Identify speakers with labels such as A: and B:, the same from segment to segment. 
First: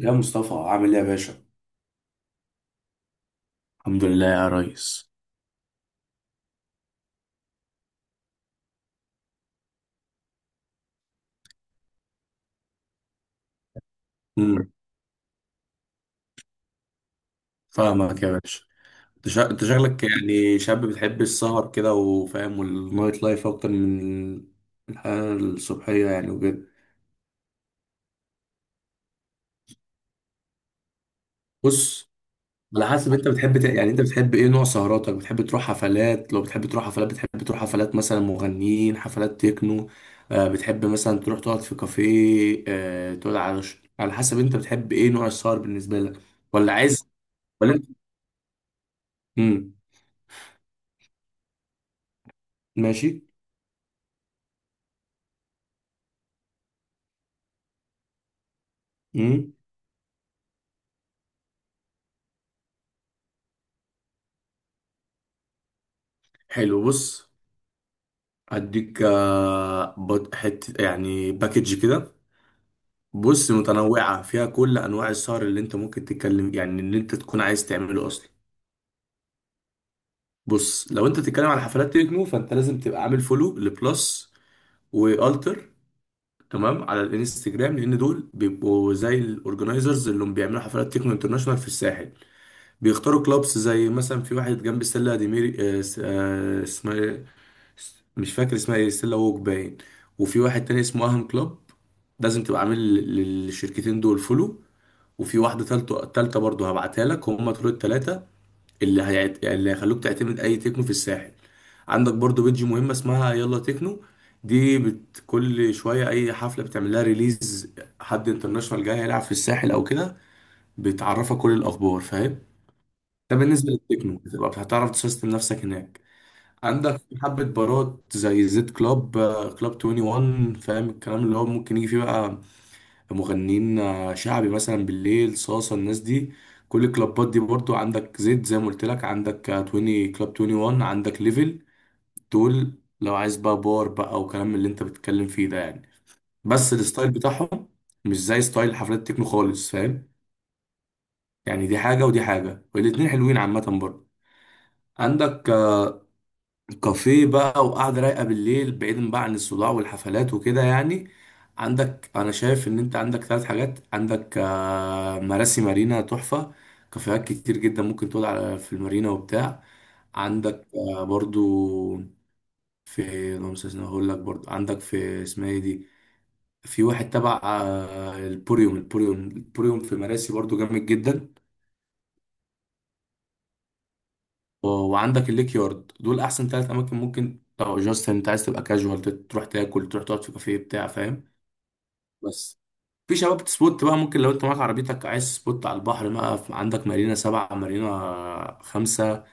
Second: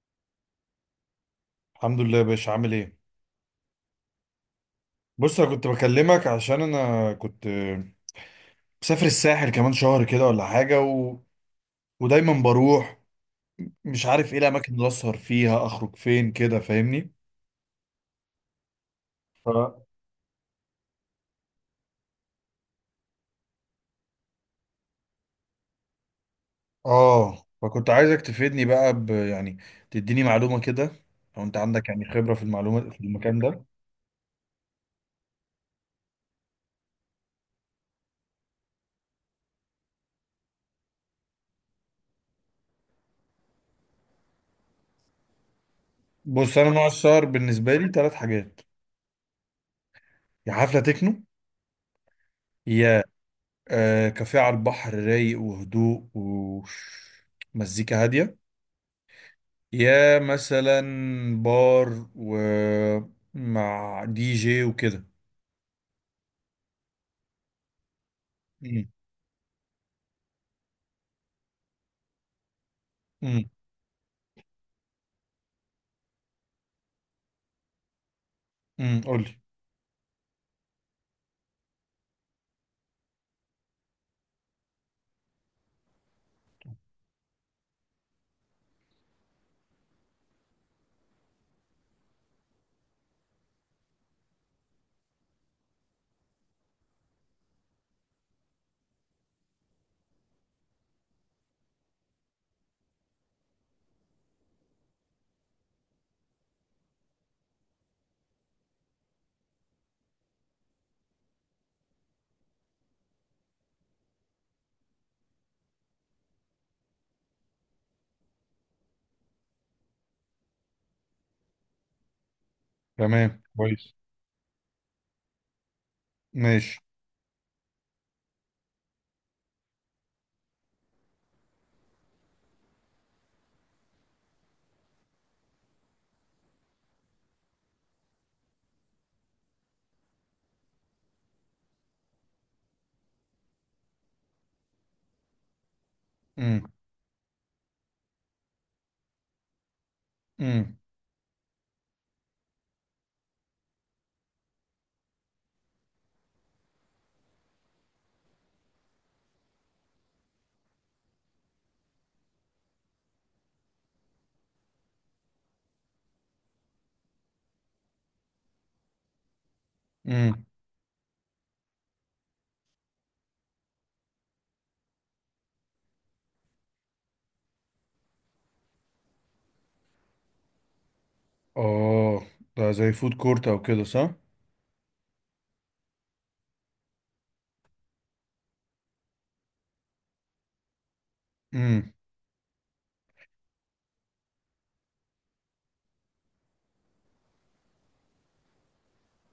A: يا مصطفى عامل ايه يا باشا؟
B: الحمد لله يا باشا، عامل ايه؟
A: الحمد لله يا ريس.
B: بص، انا كنت بكلمك عشان انا كنت مسافر الساحل كمان شهر كده ولا حاجه. ودايما بروح. مش عارف ايه
A: امم
B: الاماكن اللي اسهر فيها، اخرج فين كده، فاهمني؟
A: فاهمك يا باشا.
B: ف...
A: انت شكلك يعني شاب بتحب السهر كده وفاهم، والنايت لايف اكتر من الحياة الصبحية يعني وكده.
B: اه، فكنت عايزك تفيدني بقى، يعني تديني معلومه كده. لو انت عندك يعني
A: بص،
B: خبره في
A: على
B: المعلومه في
A: حسب انت
B: المكان
A: بتحب
B: ده.
A: يعني انت بتحب ايه نوع سهراتك؟ بتحب تروح حفلات؟ لو بتحب تروح حفلات، بتحب تروح حفلات مثلا مغنيين، حفلات تكنو؟ آه بتحب مثلا تروح تقعد في كافيه؟ تقعد على على حسب انت بتحب ايه نوع السهر بالنسبة لك؟
B: بص، انا
A: ولا
B: نوع
A: عايز،
B: السهر
A: ولا
B: بالنسبه
A: انت،
B: لي ثلاث حاجات:
A: امم
B: يا حفله تكنو، يا
A: ماشي.
B: كافيه على البحر رايق وهدوء ومزيكا هاديه،
A: مم.
B: يا مثلا بار ومع دي جي وكده.
A: حلو، بص.
B: امم.
A: اديك حته يعني باكج كده.
B: امم.
A: بص، متنوعه فيها كل انواع السهر اللي انت ممكن تتكلم، يعني اللي انت تكون عايز تعمله اصلا.
B: امم، قول لي.
A: بص، لو انت تتكلم على حفلات تكنو، فانت لازم تبقى عامل فولو لبلس والتر تمام على الانستجرام، لان دول بيبقوا زي الاورجنايزرز اللي هم بيعملوا حفلات تكنو انترناشونال في الساحل. بيختاروا كلابس زي مثلا في واحد جنب السله دي ميري، اسمها إيه؟ مش فاكر اسمها ايه، ستيلا ووك باين. وفي واحد تاني اسمه اهم كلوب. لازم تبقى عامل للشركتين دول فولو. وفي واحدة تالتة تالتة برضه هبعتها لك، هم دول التلاتة اللي هيخلوك تعتمد أي تكنو في الساحل. عندك برضه بيدج مهمة اسمها يلا تكنو، كل شوية أي حفلة بتعمل لها ريليز، حد انترناشونال جاي هيلعب في الساحل أو كده، بتعرفك كل الأخبار، فاهم. ده
B: تمام،
A: بالنسبة
B: كويس.
A: للتكنو، بتبقى هتعرف تسيستم نفسك هناك.
B: ماشي.
A: عندك حبة بارات زي زد كلاب، كلاب 21، فاهم الكلام اللي هو ممكن يجي فيه بقى مغنيين، شعبي مثلا بالليل، صاصة الناس دي. كل الكلابات دي برضو عندك زد زي ما قلت لك، عندك 20 كلاب 21، عندك ليفل، دول. لو عايز بقى بار بقى وكلام اللي انت بتتكلم فيه ده يعني،
B: امم.
A: بس الستايل بتاعهم مش زي ستايل حفلات التكنو خالص، فاهم.
B: امم.
A: يعني دي حاجة ودي حاجة، والاتنين حلوين عامة برضو. عندك كافيه بقى وقعدة رايقة بالليل، بعيدا بقى عن الصداع والحفلات وكده يعني. عندك، أنا شايف إن أنت عندك ثلاث حاجات، عندك مراسي مارينا تحفة، كافيهات كتير جدا، ممكن تقعد على في المارينا وبتاع.
B: امم.
A: عندك برضو في، اللهم صل وسلم، هقول لك برضو عندك في، اسمها ايه دي؟ في واحد تبع البوريوم في مراسي، برضو جامد جدا.
B: اه، ده زي فود كورت او كده، صح؟
A: وعندك الليك يارد. دول احسن ثلاث اماكن ممكن لو جاست انت عايز تبقى كاجوال، تروح تاكل، تروح تقعد في كافيه بتاع فاهم.
B: امم.
A: بس في شباب سبوت بقى ممكن لو انت معاك عربيتك، عايز سبوت على البحر بقى، عندك مارينا سبعة، مارينا خمسة،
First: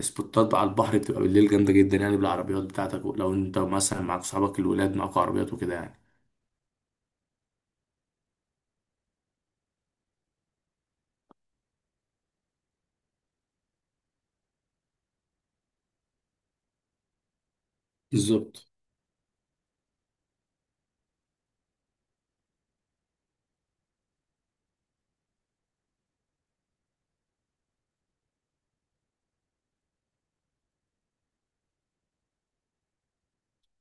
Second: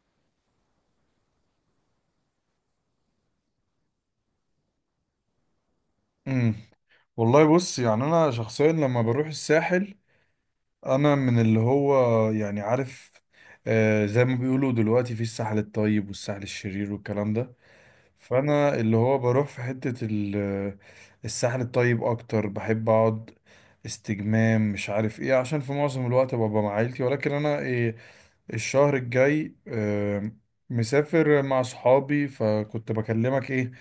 A: سبوتات بقى على البحر بتبقى بالليل جامدة جدا، يعني بالعربيات بتاعتك، لو انت مثلا معاك صحابك الولاد، معاك عربيات وكده يعني.
B: امم. والله، بص، يعني انا شخصيا لما بروح الساحل، انا من اللي هو يعني عارف، آه، زي ما بيقولوا دلوقتي في الساحل الطيب والساحل الشرير والكلام ده.
A: بالظبط.
B: فانا اللي هو بروح في الساحل الطيب اكتر، بحب اقعد استجمام، مش عارف ايه، عشان في معظم الوقت ببقى مع عيلتي. ولكن انا ايه، الشهر الجاي مسافر مع صحابي، فكنت بكلمك ايه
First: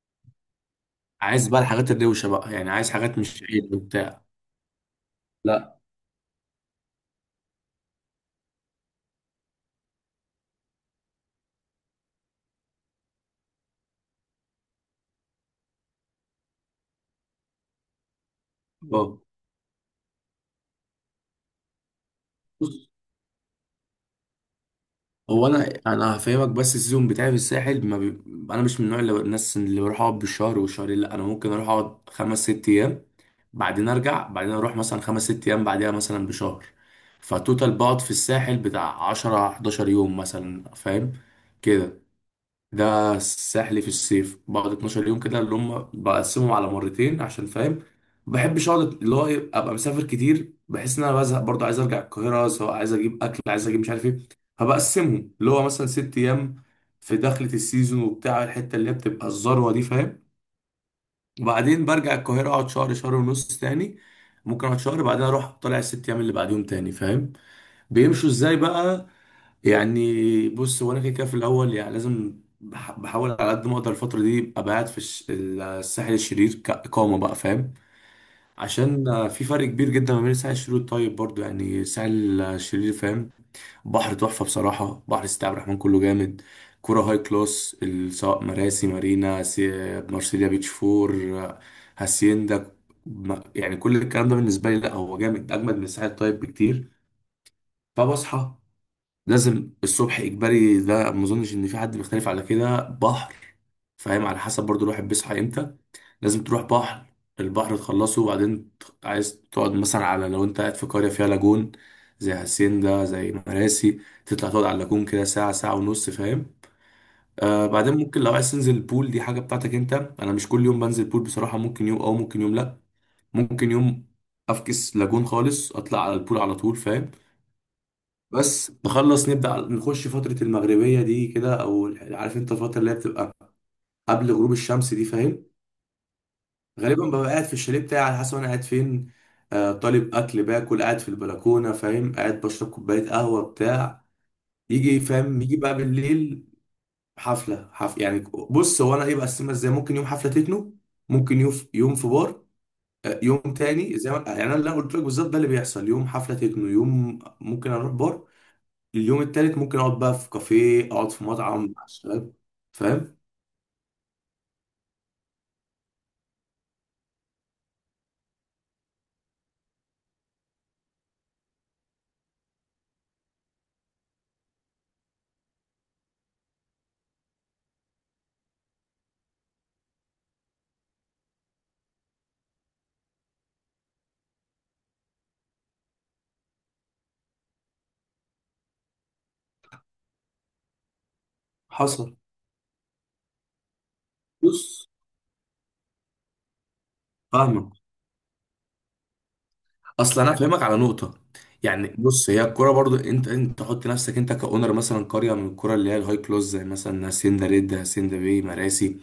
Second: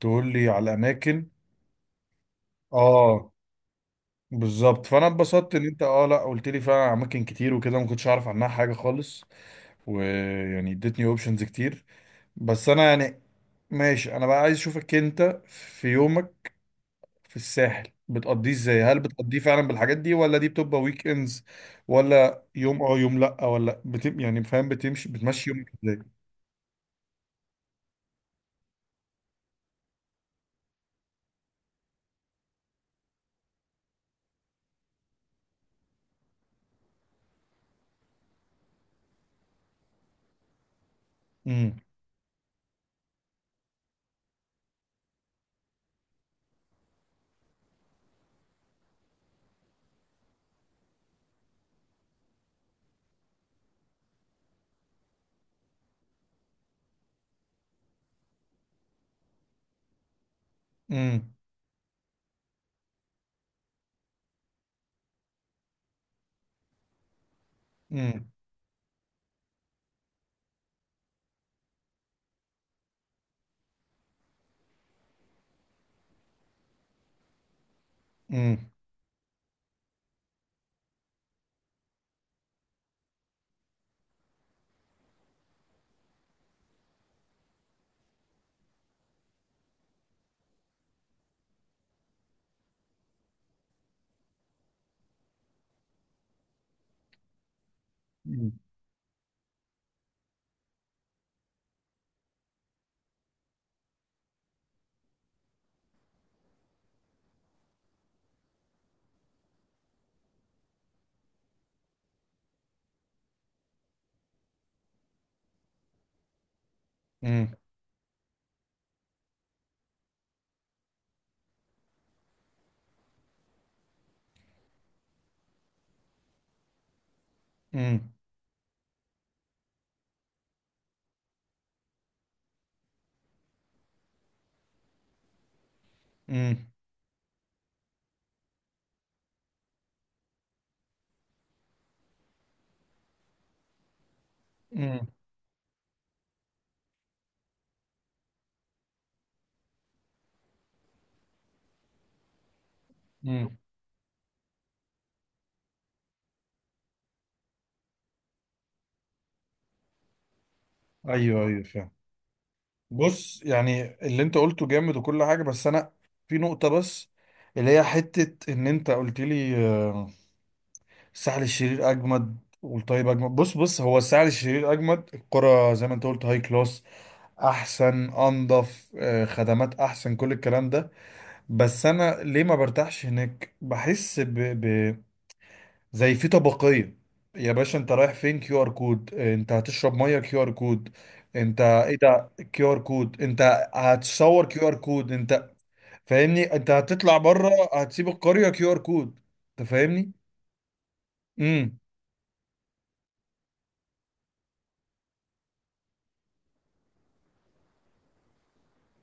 B: تقول لي على الاماكن.
A: عايز بقى الحاجات الروشة بقى، يعني عايز حاجات
B: اه،
A: مش عيد وبتاع.
B: بالظبط. فانا اتبسطت ان
A: لا.
B: انت، اه لا، قلت لي فعلا على اماكن كتير وكده ما كنتش اعرف عنها حاجة خالص. ويعني اديتني اوبشنز كتير. بس انا يعني، ماشي، انا بقى عايز اشوفك انت في يومك في الساحل بتقضيه ازاي. هل
A: اه،
B: بتقضيه فعلا بالحاجات دي ولا دي بتبقى ويك اندز، ولا يوم اه يوم لا، ولا بتم يعني، فاهم، بتمشي
A: هو
B: بتمشي يومك
A: انا
B: ازاي؟
A: انا هفهمك، بس السيزون بتاعي في الساحل ما بي... انا مش من النوع اللي الناس اللي بروح اقعد بالشهر والشهرين، لا، انا ممكن اروح اقعد 5 6 ايام، بعدين ارجع، بعدين اروح مثلا 5 6 ايام بعدها مثلا بشهر. فتوتال بقعد في الساحل بتاع 10 11 يوم مثلا، فاهم
B: امم.
A: كده. ده سحلي في الصيف، بقعد 12 يوم كده اللي هم بقسمهم على مرتين، عشان فاهم ما بحبش اقعد اللي هو ابقى مسافر كتير بحس ان انا بزهق برضه، عايز ارجع القاهره، سواء عايز اجيب اكل، عايز اجيب مش عارف ايه. فبقسمهم اللي هو مثلا 6 ايام في دخلة السيزون وبتاع، الحته اللي هي بتبقى الذروه دي، فاهم.
B: امم.
A: وبعدين برجع القاهره اقعد شهر شهر ونص تاني، ممكن اقعد شهر، بعدين اروح طالع ال 6 ايام اللي بعديهم تاني، فاهم بيمشوا
B: امم.
A: ازاي بقى. يعني بص، هو انا كده كده في الاول يعني لازم بحاول على قد ما اقدر الفتره دي ابقى قاعد في الساحل الشرير كاقامه بقى، فاهم.
B: امم.
A: عشان في فرق كبير جدا ما بين الساحل الشرير والطيب برضو، يعني الساحل الشرير فاهم، بحر تحفه بصراحه. بحر سيدي عبد الرحمن كله جامد، كرة هاي كلاس، سواء مراسي مارينا، مارسيليا بيتش فور، آه، هاسيندا، يعني كل الكلام ده بالنسبه لي لا، هو جامد، اجمد من الساحل الطيب بكتير.
B: امم.
A: فبصحى نازل الصبح اجباري، ده ما اظنش ان في حد بيختلف على كده، بحر فاهم، على حسب برضو الواحد بيصحى امتى، لازم تروح بحر. البحر تخلصه وبعدين عايز تقعد مثلا على، لو انت قاعد في قرية فيها لاجون زي هاسيندا زي مراسي، تطلع تقعد على اللاجون كده ساعة ساعة ونص، فاهم.
B: امم.
A: آه بعدين ممكن لو عايز تنزل البول، دي حاجة بتاعتك انت، انا مش كل يوم بنزل بول بصراحة، ممكن يوم او ممكن يوم لا، ممكن يوم افكس لاجون خالص، اطلع على البول على طول، فاهم.
B: امم.
A: بس نخلص نبدأ نخش فترة المغربية دي كده، أو عارف أنت الفترة اللي هي بتبقى قبل غروب الشمس دي، فاهم.
B: امم.
A: غالبا ببقى قاعد في الشاليه بتاعي، على حسب أنا قاعد فين، آه طالب أكل باكل، قاعد في البلكونة فاهم، قاعد بشرب كوباية قهوة بتاع. يجي
B: امم.
A: فاهم، يجي بقى بالليل حفلة يعني، بص هو أنا إيه بقسمها إزاي، ممكن يوم حفلة تكنو، ممكن يوم في بار، يوم
B: امم.
A: تاني زي ما يعني أنا قلت لك بالظبط، ده اللي بيحصل، يوم حفلة تكنو، يوم ممكن أروح بار، اليوم التالت ممكن اقعد بقى في كافيه، اقعد في
B: ايوه، ايوه،
A: مطعم مع
B: فاهم.
A: الشباب، فاهم.
B: بص، يعني اللي انت قلته جامد وكل حاجه، بس انا في نقطه بس، اللي هي حته ان انت قلت لي آه الساحل الشرير اجمد والطيب اجمد. بص هو الساحل الشرير اجمد، الكرة زي ما انت قلت هاي كلاس، احسن، انضف، آه، خدمات احسن، كل الكلام ده. بس انا ليه ما برتاحش هناك، بحس زي في طبقية. يا باشا انت رايح فين كيو ار كود؟ آه، انت هتشرب ميه كيو ار كود؟ انت ايه
A: حصل.
B: ده كيو ار كود انت؟ هتصور كيو ار
A: بص،
B: كود انت؟ فاهمني؟ انت هتطلع بره
A: فاهمك.
B: هتسيب القرية كيو ار كود؟ انت فاهمني؟
A: اصل انا افهمك على نقطه.
B: امم.
A: يعني بص، هي الكوره برضو، انت تحط نفسك انت كاونر مثلا قريه من الكوره اللي هي الهاي كلوز، زي مثلا هاسيندا ريد، هاسيندا بي، مراسي،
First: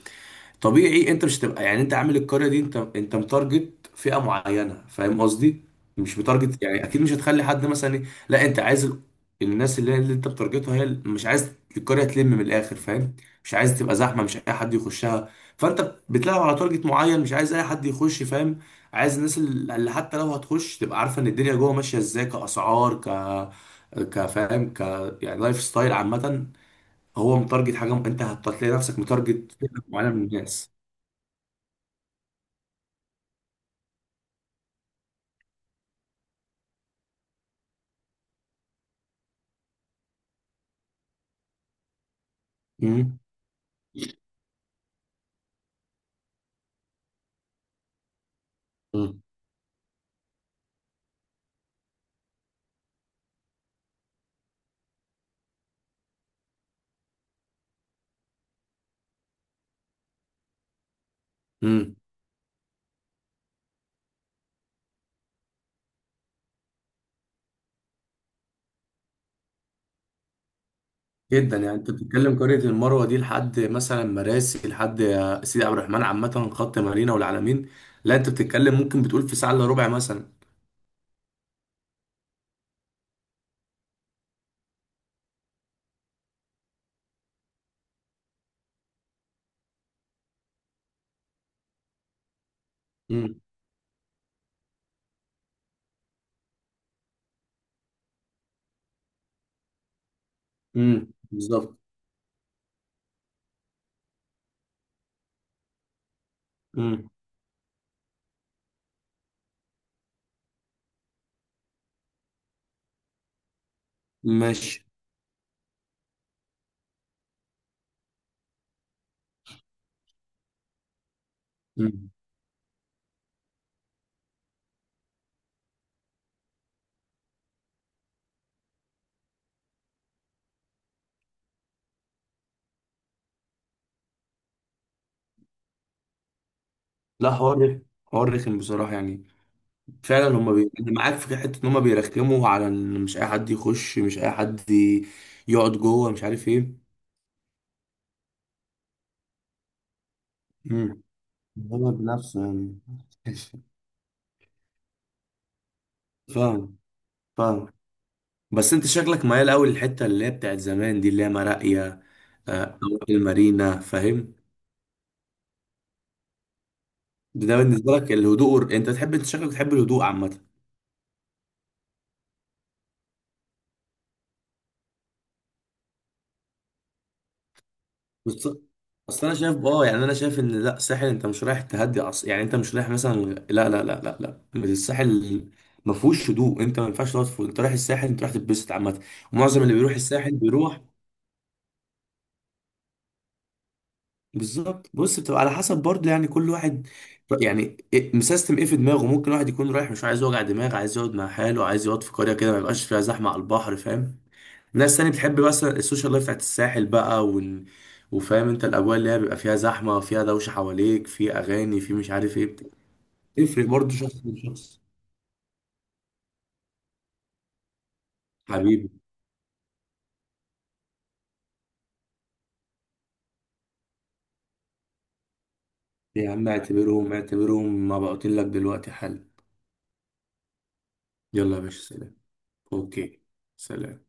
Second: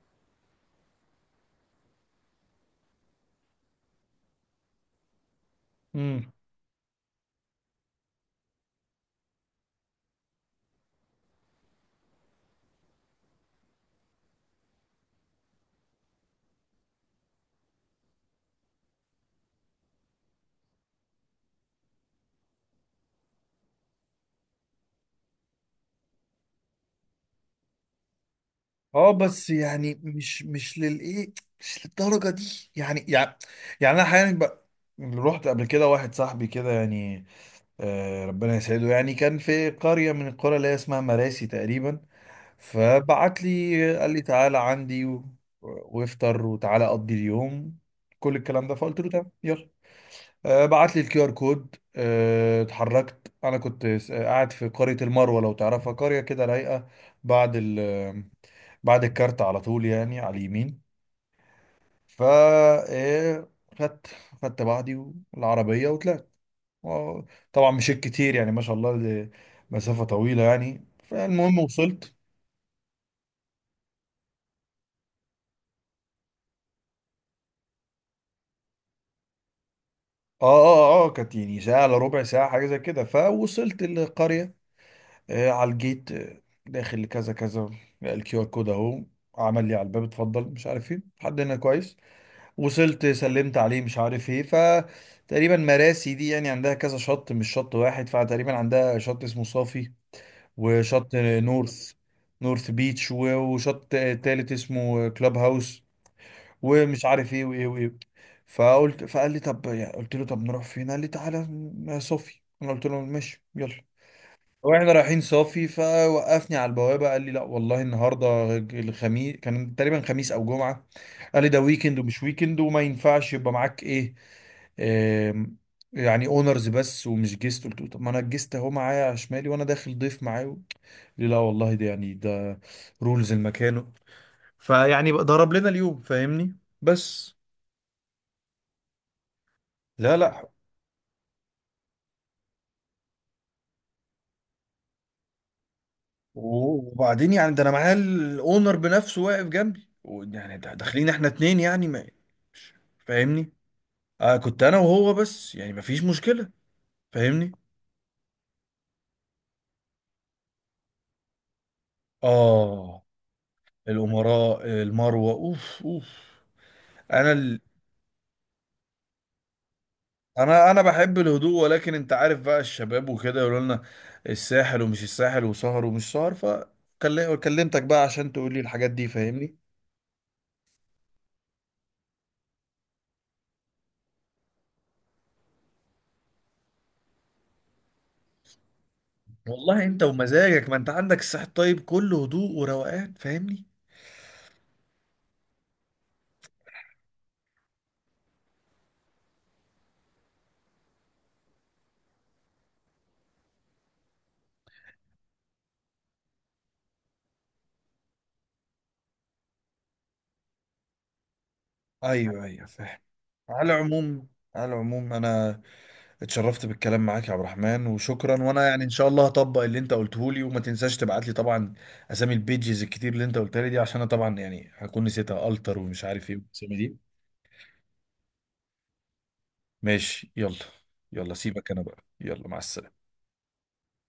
A: طبيعي انت مش هتبقى يعني، انت عامل القريه دي، انت متارجت فئه معينه، فاهم قصدي. مش
B: امم.
A: متارجت، يعني اكيد مش هتخلي حد مثلا لا، انت عايز الناس اللي انت بتارجتها هي مش عايز القريه تلم من الاخر، فاهم. مش عايز تبقى زحمه، مش اي حد يخشها، فانت بتلعب على تارجت معين، مش عايز اي حد يخش، فاهم. عايز الناس اللي حتى لو هتخش تبقى عارفه ان الدنيا جوه ماشيه ازاي، كاسعار ك، كفاهم ك، يعني لايف ستايل عامه، هو متارجت حاجه، انت هتلاقي نفسك
B: اه، بس
A: متارجت فئه
B: يعني
A: معينه من
B: مش
A: الناس.
B: مش للايه، مش للدرجه دي يعني، يعني انا احيانا بقى رحت قبل كده واحد صاحبي كده يعني، آه، ربنا يسعده، يعني كان في قريه من القرى اللي هي اسمها مراسي تقريبا.
A: مم.
B: فبعت لي قال لي تعالى عندي وافطر وتعالى اقضي اليوم كل الكلام ده. فقلت له
A: مم.
B: تمام، يلا. آه، بعت لي الكيو ار كود. آه، اتحركت. انا كنت قاعد في قرية المروة، لو تعرفها، قرية كده رايقة بعد بعد الكارت على طول، يعني على اليمين.
A: مم.
B: فا آه، خدت خدت بعضي والعربية وطلعت و- طبعا مشيت كتير، يعني ما شاء الله، دي مسافة طويلة يعني.
A: جدا،
B: فالمهم
A: يعني انت
B: وصلت.
A: بتتكلم قرية المروة دي لحد مثلا مراسي، لحد سيدي عبد الرحمن عامة، خط مارينا والعلمين، لا، انت بتتكلم ممكن بتقول في ساعة الا ربع مثلا.
B: اه اه اه، كانت يعني ساعة الا ربع، ساعة، حاجة زي كده. فوصلت القرية. على الجيت. داخل لكذا كذا. الكيو ار كود اهو، عمل لي على الباب اتفضل، مش عارف ايه لحد هنا كويس. وصلت،
A: مم.
B: سلمت عليه، مش عارف ايه. فتقريبا مراسي دي يعني عندها كذا شط، مش شط واحد. فتقريبا عندها شط اسمه صافي،
A: مم.
B: وشط
A: بالظبط.
B: نورث، نورث بيتش، وشط تالت اسمه كلاب هاوس، ومش
A: مم.
B: عارف ايه وايه وايه. فقال لي طب، يعني قلت له طب نروح فين، قال لي تعالى صافي. انا قلت له ماشي يلا.
A: ماشي.
B: واحنا رايحين صافي فوقفني على البوابه، قال لي لا والله النهارده الخميس، كان تقريبا خميس او جمعه، قال لي ده ويكند
A: مم.
B: ومش ويكند وما ينفعش يبقى معاك ايه، آم، يعني اونرز بس ومش جيست. قلت له طب ما انا الجيست اهو، معايا على شمالي وانا داخل ضيف معاه. قال لي لا والله ده يعني ده رولز المكان. فيعني بقى ضرب لنا اليوم، فاهمني؟
A: لا،
B: بس.
A: حوار رخم، حوار رخم بصراحة يعني،
B: لا،
A: فعلا
B: لا.
A: هما أنا معاك في حتة ان هما بيرخموا على ان مش اي حد يخش، مش اي حد يقعد جوه، مش عارف ايه.
B: وبعدين يعني ده انا معايا الاونر بنفسه واقف جنبي يعني
A: مم.
B: داخلين احنا اتنين يعني
A: هو
B: ما،
A: بنفسه
B: مش-
A: يعني.
B: فاهمني؟ آه، كنت انا وهو بس يعني مفيش مشكلة.
A: فاهم.
B: فاهمني.
A: فاهم. بس انت شكلك ميال قوي للحته اللي هي بتاعت زمان دي، اللي هي مراقيه، أو
B: اه.
A: المارينا فاهم.
B: الامراء المروة، اوف اوف. انا
A: ده
B: ال...
A: بالنسبه لك الهدوء انت تحب، انت شكلك بتحب الهدوء عامه.
B: انا بحب الهدوء، ولكن انت عارف بقى الشباب وكده يقولوا لنا الساحل ومش الساحل وسهر ومش سهر، فكلمتك بقى عشان
A: بس
B: تقول لي الحاجات دي،
A: بس انا
B: فاهمني؟
A: شايف اه، يعني انا شايف ان لا، الساحل انت مش رايح تهدي يعني انت مش رايح مثلا، لا لا لا لا لا، الساحل ما فيهوش هدوء، انت ما ينفعش تقعد انت رايح الساحل انت رايح تتبسط عامه، ومعظم اللي
B: والله،
A: بيروح
B: انت
A: الساحل
B: ومزاجك، ما
A: بيروح.
B: انت عندك الساحل الطيب كله هدوء وروقان، فاهمني؟
A: بالظبط. بص، بتبقى على حسب برضه يعني كل واحد، يعني مسيستم ايه في دماغه، ممكن واحد يكون رايح مش عايز يوجع دماغ، عايز يقعد مع حاله، عايز يقعد في قرية كده ما يبقاش فيها زحمة على البحر، فاهم. ناس تاني بتحب بس السوشيال لايف بتاعت الساحل بقى وفاهم انت الاجواء اللي هي بيبقى فيها زحمة، فيها دوشة حواليك، في اغاني، في مش عارف
B: ايوه،
A: ايه.
B: ايوه، فاهم. على
A: تفرق برضه شخص
B: العموم،
A: من
B: على
A: شخص.
B: العموم انا اتشرفت بالكلام معاك يا عبد الرحمن، وشكرا. وانا يعني ان
A: حبيبي.
B: شاء الله هطبق اللي انت قلته لي. وما تنساش تبعت لي طبعا اسامي البيجز الكتير اللي انت قلتها لي دي، عشان انا طبعا يعني هكون نسيتها التر ومش عارف
A: يا
B: ايه
A: عم
B: والاسامي دي.
A: اعتبرهم اعتبرهم مبعوتين لك دلوقتي، حل.
B: ماشي، يلا. يلا
A: يلا يا
B: سيبك، انا
A: باشا،
B: بقى
A: سلام.
B: يلا، مع السلامة.
A: اوكي. سلام.